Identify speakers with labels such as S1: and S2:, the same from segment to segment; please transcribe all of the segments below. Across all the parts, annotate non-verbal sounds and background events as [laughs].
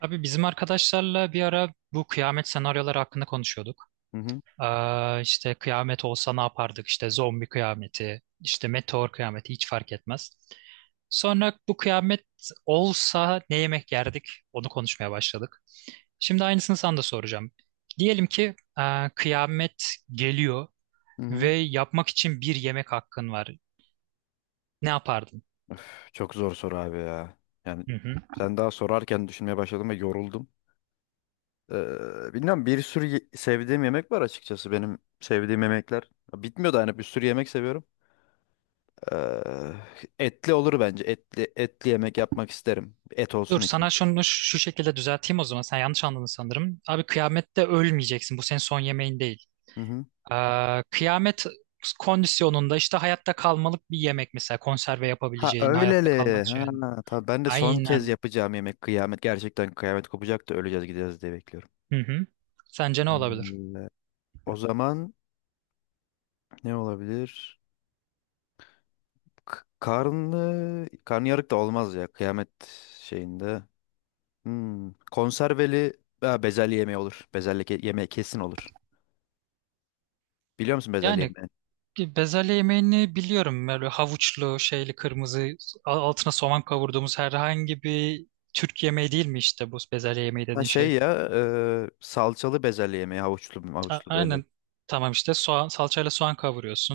S1: Abi bizim arkadaşlarla bir ara bu kıyamet senaryoları hakkında konuşuyorduk.
S2: Hı hı,
S1: İşte kıyamet olsa ne yapardık? İşte zombi kıyameti, işte meteor kıyameti hiç fark etmez. Sonra bu kıyamet olsa ne yemek yerdik? Onu konuşmaya başladık. Şimdi aynısını sana da soracağım. Diyelim ki kıyamet geliyor
S2: hı
S1: ve
S2: hı.
S1: yapmak için bir yemek hakkın var. Ne yapardın?
S2: Çok zor soru abi ya. Yani
S1: Hı hı.
S2: sen daha sorarken düşünmeye başladım ve yoruldum. Bilmiyorum, bir sürü sevdiğim yemek var, açıkçası benim sevdiğim yemekler. Bitmiyor da hani, bir sürü yemek seviyorum. Ee, Etli olur bence. Etli etli yemek yapmak isterim. Et
S1: Dur
S2: olsun içinde.
S1: sana şunu şu şekilde düzelteyim o zaman. Sen yanlış anladın sanırım. Abi kıyamette ölmeyeceksin. Bu senin son yemeğin değil.
S2: Hı hı.
S1: Kıyamet kondisyonunda işte hayatta kalmalık bir yemek mesela. Konserve
S2: Ha
S1: yapabileceğin, hayatta kalmak
S2: öyleli.
S1: için.
S2: Ha tabii, ben de son kez
S1: Aynen.
S2: yapacağım yemek kıyamet. Gerçekten kıyamet kopacak da öleceğiz gideceğiz diye bekliyorum.
S1: Hı hı. Sence ne olabilir?
S2: Ee, O zaman ne olabilir? Karnı karnıyarık da olmaz ya kıyamet şeyinde. Hmm. Konserveli ha, bezelye yemeği olur. Bezelye yemeği kesin olur. Biliyor musun bezelye
S1: Yani
S2: yemeği?
S1: bezelye yemeğini biliyorum. Böyle havuçlu, şeyli, kırmızı, altına soğan kavurduğumuz herhangi bir Türk yemeği değil mi işte bu bezelye yemeği
S2: Ha
S1: dediğin şey?
S2: şey ya, salçalı bezelye yemeği, havuçlu
S1: A-
S2: havuçlu böyle.
S1: Aynen. Tamam işte soğan, salçayla soğan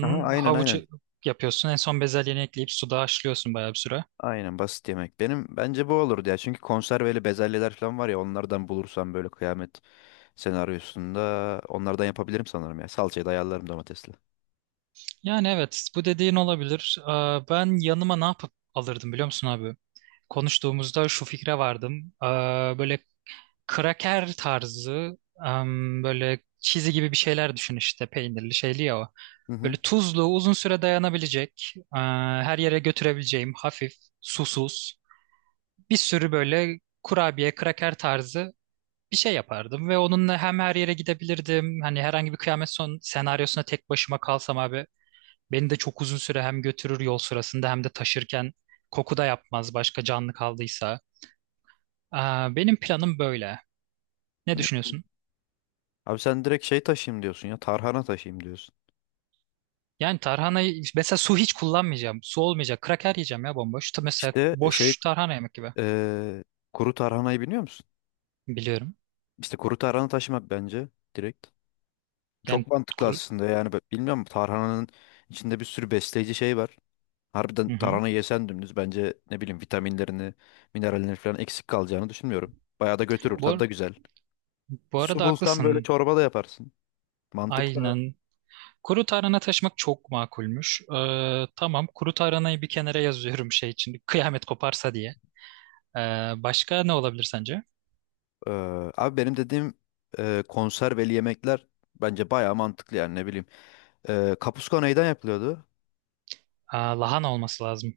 S2: Aha aynen
S1: Havuç
S2: aynen.
S1: yapıyorsun. En son bezelyeni ekleyip suda haşlıyorsun bayağı bir süre.
S2: Aynen, basit yemek. Benim bence bu olurdu ya. Çünkü konserveli bezelyeler falan var ya, onlardan bulursam böyle kıyamet senaryosunda onlardan yapabilirim sanırım ya. Salçayı da ayarlarım domatesle.
S1: Yani evet bu dediğin olabilir. Aa, ben yanıma ne yapıp alırdım biliyor musun abi? Konuştuğumuzda şu fikre vardım. Aa, böyle kraker tarzı, böyle çizi gibi bir şeyler düşün işte peynirli şeyli ya o.
S2: Hı hı.
S1: Böyle tuzlu uzun süre dayanabilecek, aa, her yere götürebileceğim hafif, susuz, bir sürü böyle kurabiye kraker tarzı bir şey yapardım ve onunla hem her yere gidebilirdim. Hani herhangi bir kıyamet son senaryosuna tek başıma kalsam abi beni de çok uzun süre hem götürür yol sırasında hem de taşırken koku da yapmaz başka canlı kaldıysa. Aa, benim planım böyle. Ne
S2: Hı.
S1: düşünüyorsun?
S2: Abi sen direkt şey taşıyayım diyorsun ya. Tarhana taşıyayım diyorsun.
S1: Yani tarhanayı mesela su hiç kullanmayacağım. Su olmayacak. Kraker yiyeceğim ya bomboş. Ta- Mesela
S2: İşte şey
S1: boş tarhana yemek gibi.
S2: eee, kuru tarhanayı biliyor musun?
S1: Biliyorum.
S2: İşte kuru tarhana taşımak bence, direkt. Çok
S1: Yani
S2: mantıklı
S1: kuru...
S2: aslında, yani ben bilmiyorum, tarhananın içinde bir sürü besleyici şey var. Harbiden
S1: Hı hı.
S2: tarhana yesen dümdüz, bence ne bileyim, vitaminlerini, minerallerini falan eksik kalacağını düşünmüyorum. Bayağı da götürür, tadı da
S1: Bu,
S2: güzel.
S1: bu
S2: Su
S1: arada
S2: bulsan böyle
S1: haklısın.
S2: çorba da yaparsın. Mantıklı.
S1: Aynen. Kuru tarhana taşımak çok makulmüş. Tamam kuru tarhanayı bir kenara yazıyorum şey için kıyamet koparsa diye. Ee, Başka ne olabilir sence?
S2: Abi benim dediğim konserveli yemekler bence bayağı mantıklı, yani ne bileyim. Kapuska neyden yapılıyordu?
S1: Aa, lahana olması lazım.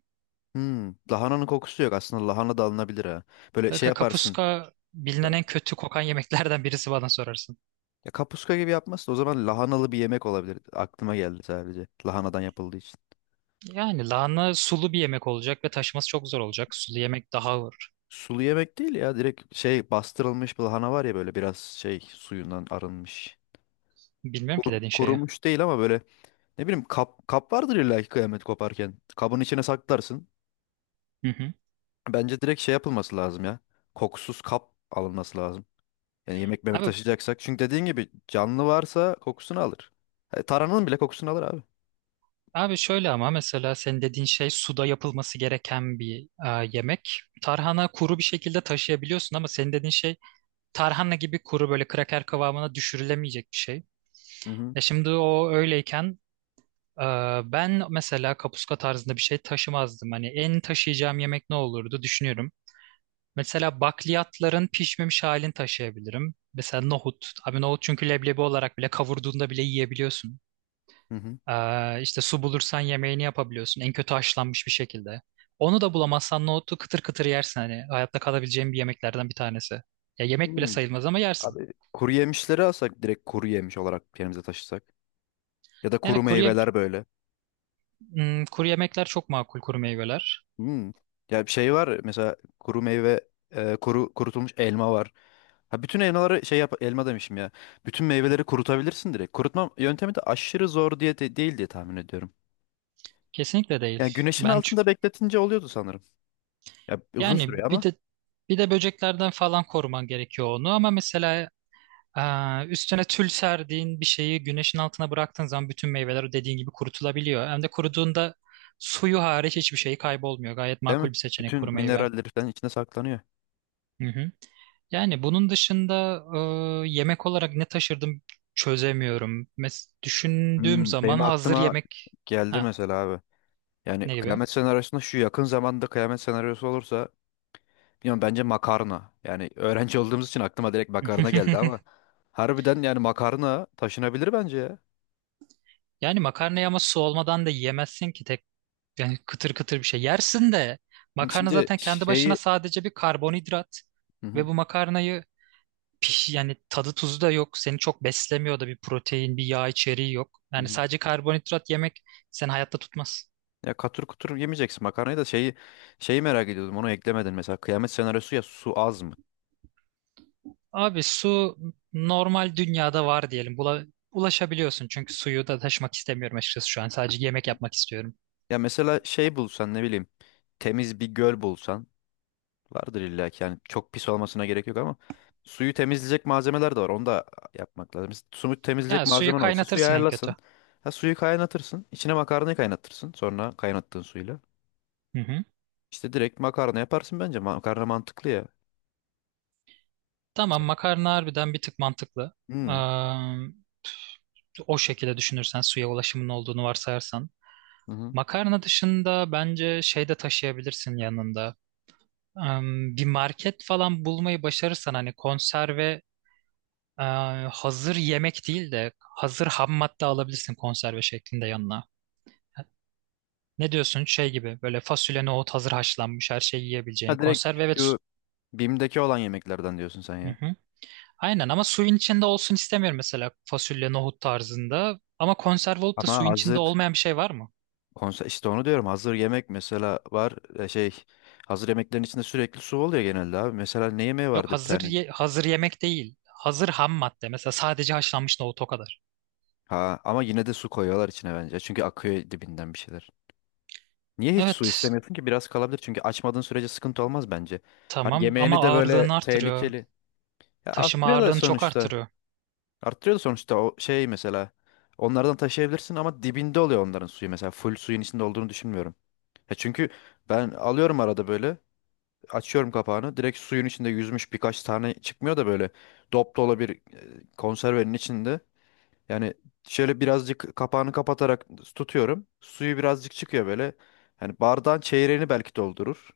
S2: Hmm, lahananın kokusu yok. Aslında lahana da alınabilir ha. Böyle şey
S1: Kanka,
S2: yaparsın.
S1: kapuska bilinen en kötü kokan yemeklerden [laughs] birisi bana sorarsın.
S2: Ya kapuska gibi yapmazsın. O zaman lahanalı bir yemek olabilir. Aklıma geldi sadece. Lahanadan yapıldığı için.
S1: Yani lahana sulu bir yemek olacak ve taşıması çok zor olacak. Sulu yemek daha ağır.
S2: Sulu yemek değil ya. Direkt şey, bastırılmış bir lahana var ya böyle, biraz şey suyundan arınmış.
S1: Bilmiyorum ki dediğin şeyi.
S2: Kurumuş değil ama böyle, ne bileyim kap vardır illa ki kıyamet koparken. Kabın içine saklarsın.
S1: Hı hı.
S2: Bence direkt şey yapılması lazım ya. Kokusuz kap alınması lazım. Yani yemek memek
S1: Abi
S2: taşıyacaksak. Çünkü dediğin gibi canlı varsa kokusunu alır. E, taranın bile kokusunu alır abi.
S1: Abi şöyle ama mesela senin dediğin şey suda yapılması gereken bir yemek. Tarhana kuru bir şekilde taşıyabiliyorsun ama senin dediğin şey tarhana gibi kuru böyle kraker kıvamına düşürülemeyecek bir şey.
S2: Hı hı.
S1: E şimdi o öyleyken, e, ben mesela kapuska tarzında bir şey taşımazdım. Hani en taşıyacağım yemek ne olurdu düşünüyorum. Mesela bakliyatların pişmemiş halini taşıyabilirim. Mesela nohut. Abi nohut çünkü leblebi olarak bile kavurduğunda bile yiyebiliyorsun.
S2: Hı hı.
S1: İşte su bulursan yemeğini yapabiliyorsun. En kötü haşlanmış bir şekilde. Onu da bulamazsan nohutu kıtır kıtır yersin hani. Hayatta kalabileceğin bir yemeklerden bir tanesi. Ya yemek bile
S2: Hmm.
S1: sayılmaz ama yersin.
S2: Abi kuru yemişleri alsak, direkt kuru yemiş olarak yerimize taşısak. Ya da
S1: Yani
S2: kuru
S1: kuru,
S2: meyveler böyle.
S1: hmm, kuru yemekler çok makul kuru meyveler.
S2: Hmm. Ya bir şey var mesela, kuru meyve, kuru kurutulmuş elma var. Ha, bütün elmaları şey yap, elma demişim ya. Bütün meyveleri kurutabilirsin direkt. Kurutma yöntemi de aşırı zor değil diye tahmin ediyorum.
S1: Kesinlikle değil.
S2: Yani güneşin
S1: Ben çü-
S2: altında bekletince oluyordu sanırım. Ya uzun
S1: yani
S2: sürüyor
S1: bir
S2: ama,
S1: de bir de böceklerden falan koruman gerekiyor onu ama mesela üstüne tül serdiğin bir şeyi güneşin altına bıraktığın zaman bütün meyveler o dediğin gibi kurutulabiliyor. Hem de kuruduğunda suyu hariç hiçbir şey kaybolmuyor. Gayet
S2: değil mi?
S1: makul bir seçenek
S2: Bütün
S1: kuru meyve.
S2: mineralleri falan içinde saklanıyor.
S1: Hı hı. Yani bunun dışında yemek olarak ne taşırdım çözemiyorum. Mes düşündüğüm
S2: Hmm,
S1: zaman
S2: benim
S1: hazır
S2: aklıma
S1: yemek.
S2: geldi
S1: Ha,
S2: mesela abi. Yani
S1: ne gibi?
S2: kıyamet senaryosunda, şu yakın zamanda kıyamet senaryosu olursa, bilmiyorum, bence makarna. Yani öğrenci olduğumuz için aklıma direkt makarna geldi ama
S1: [laughs]
S2: harbiden yani makarna taşınabilir bence ya.
S1: Yani makarnayı ama su olmadan da yiyemezsin ki tek, yani kıtır kıtır bir şey. Yersin de makarna
S2: Şimdi
S1: zaten kendi başına
S2: şeyi.
S1: sadece bir karbonhidrat
S2: Hı hı,
S1: ve bu makarnayı piş yani tadı tuzu da yok. Seni çok beslemiyor da bir protein, bir yağ içeriği yok.
S2: hı
S1: Yani
S2: hı.
S1: sadece karbonhidrat yemek seni hayatta tutmaz.
S2: Ya katır kutur yemeyeceksin makarnayı da, şeyi merak ediyordum, onu eklemedin mesela, kıyamet senaryosu ya, su az mı?
S1: Abi su normal dünyada var diyelim. Bula, ulaşabiliyorsun çünkü suyu da taşımak istemiyorum açıkçası şu an. Sadece yemek yapmak istiyorum.
S2: Ya mesela şey bulsan, ne bileyim, temiz bir göl bulsan. Vardır illa ki, yani çok pis olmasına gerek yok ama suyu temizleyecek malzemeler de var. Onu da yapmak lazım. Mesela suyu temizleyecek
S1: Ya suyu
S2: malzemen olsa suyu
S1: kaynatırsın en kötü.
S2: ayarlasın. Ha, suyu kaynatırsın. İçine makarnayı kaynatırsın. Sonra kaynattığın suyla.
S1: Hı hı.
S2: İşte direkt makarna yaparsın bence. Makarna mantıklı ya.
S1: Tamam makarna harbiden bir tık mantıklı. Ee,
S2: Hmm.
S1: O şekilde düşünürsen suya ulaşımın olduğunu varsayarsan.
S2: Hı hı.
S1: Makarna dışında bence şey de taşıyabilirsin yanında. Ee, Bir market falan bulmayı başarırsan hani konserve, e, hazır yemek değil de hazır ham madde alabilirsin konserve şeklinde yanına. Ne diyorsun? Şey gibi böyle fasulye, nohut hazır haşlanmış her şeyi
S2: Ha
S1: yiyebileceğin.
S2: direkt
S1: Konserve evet.
S2: şu BİM'deki olan yemeklerden diyorsun sen
S1: Hı
S2: ya.
S1: hı. Aynen ama suyun içinde olsun istemiyorum mesela fasulye, nohut tarzında. Ama konserve olup da
S2: Ama
S1: suyun içinde
S2: hazır
S1: olmayan bir şey var mı?
S2: konser, işte onu diyorum, hazır yemek mesela var, şey, hazır yemeklerin içinde sürekli su oluyor genelde abi. Mesela ne yemeği
S1: Yok
S2: vardı bir
S1: hazır
S2: tane?
S1: ye- hazır yemek değil. Hazır ham madde. Mesela sadece haşlanmış nohut o kadar.
S2: Ha ama yine de su koyuyorlar içine bence. Çünkü akıyor dibinden bir şeyler. Niye hiç su
S1: Evet
S2: istemiyorsun ki? Biraz kalabilir. Çünkü açmadığın sürece sıkıntı olmaz bence. Hani
S1: tamam ama
S2: yemeğini de böyle
S1: ağırlığını artırıyor.
S2: tehlikeli. Ya
S1: Taşıma
S2: arttırıyor da
S1: ağırlığını çok
S2: sonuçta.
S1: artırıyor.
S2: Arttırıyor da sonuçta o şey mesela. Onlardan taşıyabilirsin ama dibinde oluyor onların suyu mesela. Full suyun içinde olduğunu düşünmüyorum. Ya çünkü ben alıyorum arada böyle. Açıyorum kapağını. Direkt suyun içinde yüzmüş birkaç tane çıkmıyor da böyle. Dop dolu bir konservenin içinde. Yani şöyle birazcık kapağını kapatarak tutuyorum. Suyu birazcık çıkıyor böyle. Yani bardağın çeyreğini belki doldurur.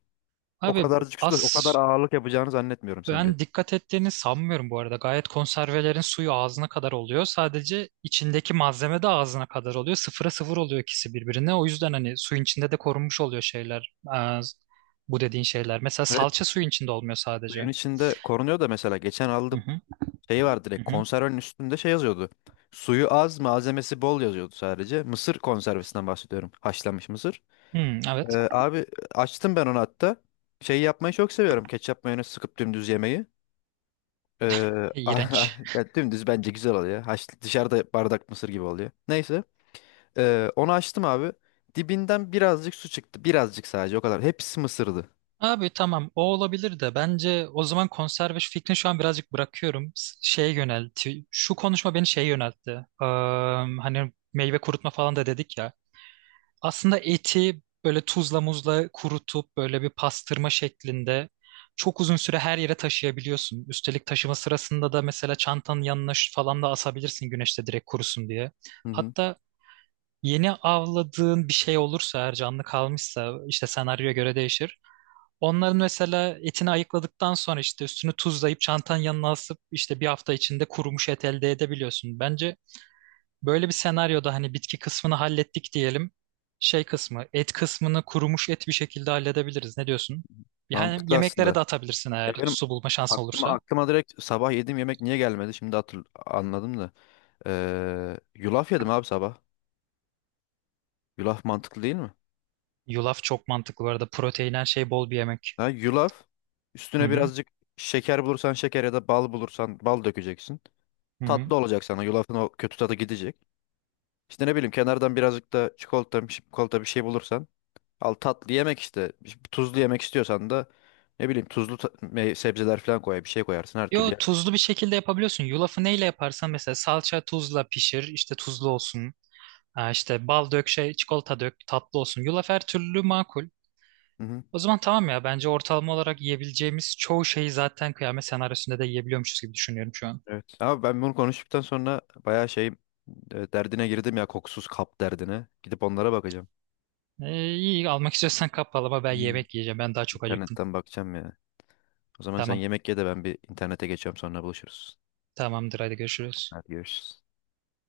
S2: O
S1: Abi
S2: kadarcık
S1: az.
S2: su da o kadar ağırlık yapacağını zannetmiyorum senin de.
S1: Ben dikkat ettiğini sanmıyorum bu arada. Gayet konservelerin suyu ağzına kadar oluyor. Sadece içindeki malzeme de ağzına kadar oluyor. Sıfıra sıfır oluyor ikisi birbirine. O yüzden hani suyun içinde de korunmuş oluyor şeyler. Bu dediğin şeyler. Mesela
S2: Evet,
S1: salça suyun içinde olmuyor
S2: suyun
S1: sadece.
S2: içinde korunuyor da, mesela geçen
S1: Hı
S2: aldım.
S1: hı,
S2: Şey var,
S1: hı
S2: direkt
S1: hı.
S2: konservenin üstünde şey yazıyordu. Suyu az, malzemesi bol yazıyordu sadece. Mısır konservesinden bahsediyorum. Haşlanmış mısır.
S1: Hmm, evet.
S2: Abi açtım ben onu hatta. Şey yapmayı çok seviyorum. Ketçap mayonez sıkıp dümdüz yemeyi. Ee,
S1: [laughs]
S2: [laughs]
S1: İğrenç.
S2: ya dümdüz bence güzel oluyor. Haş, dışarıda bardak mısır gibi oluyor. Neyse. Onu açtım abi. Dibinden birazcık su çıktı. Birazcık sadece, o kadar. Hepsi mısırdı.
S1: Abi tamam o olabilir de bence o zaman konserve şu fikrini şu an birazcık bırakıyorum. S- Şeye yöneltti. Şu konuşma beni şeye yöneltti. Ee, Hani meyve kurutma falan da dedik ya. Aslında eti böyle tuzla muzla kurutup böyle bir pastırma şeklinde çok uzun süre her yere taşıyabiliyorsun. Üstelik taşıma sırasında da mesela çantanın yanına şu- falan da asabilirsin güneşte direkt kurusun diye.
S2: Hı hı.
S1: Hatta yeni avladığın bir şey olursa eğer canlı kalmışsa işte senaryoya göre değişir. Onların mesela etini ayıkladıktan sonra işte üstünü tuzlayıp çantanın yanına asıp işte bir hafta içinde kurumuş et elde edebiliyorsun. Bence böyle bir senaryoda hani bitki kısmını hallettik diyelim. Şey kısmı, et kısmını kurumuş et bir şekilde halledebiliriz. Ne diyorsun? Yani
S2: Mantıklı
S1: yemeklere
S2: aslında.
S1: de atabilirsin
S2: Ya
S1: eğer
S2: benim
S1: su bulma şansın olursa.
S2: aklıma direkt sabah yediğim yemek niye gelmedi? Şimdi anladım da. Yulaf yedim abi sabah. Yulaf mantıklı değil mi?
S1: Yulaf çok mantıklı bu arada. Protein her şey bol bir yemek.
S2: Ha, yulaf.
S1: Hı
S2: Üstüne
S1: hı.
S2: birazcık şeker bulursan şeker, ya da bal bulursan bal dökeceksin.
S1: Hı hı.
S2: Tatlı olacak sana. Yulafın o kötü tadı gidecek. İşte ne bileyim, kenardan birazcık da çikolata, çikolata bir şey bulursan al, tatlı yemek işte. Bir tuzlu yemek istiyorsan da ne bileyim tuzlu sebzeler falan koy, bir şey koyarsın her türlü.
S1: Yo
S2: Yer.
S1: tuzlu bir şekilde yapabiliyorsun. Yulafı neyle yaparsan mesela salça tuzla pişir. İşte tuzlu olsun. Ha, işte bal dök şey çikolata dök tatlı olsun. Yulaf her türlü makul.
S2: Hı hı.
S1: O zaman tamam ya bence ortalama olarak yiyebileceğimiz çoğu şeyi zaten kıyamet senaryosunda da yiyebiliyormuşuz gibi düşünüyorum şu an.
S2: Evet. Ama ben bunu konuştuktan sonra bayağı şey, derdine girdim ya, kokusuz kap derdine. Gidip onlara bakacağım.
S1: İyi almak istiyorsan kap ama ben
S2: Hmm.
S1: yemek yiyeceğim. Ben daha çok acıktım.
S2: İnternetten bakacağım ya. O zaman sen
S1: Tamam.
S2: yemek ye de ben bir internete geçiyorum, sonra buluşuruz.
S1: Tamamdır hadi görüşürüz.
S2: Hadi görüşürüz.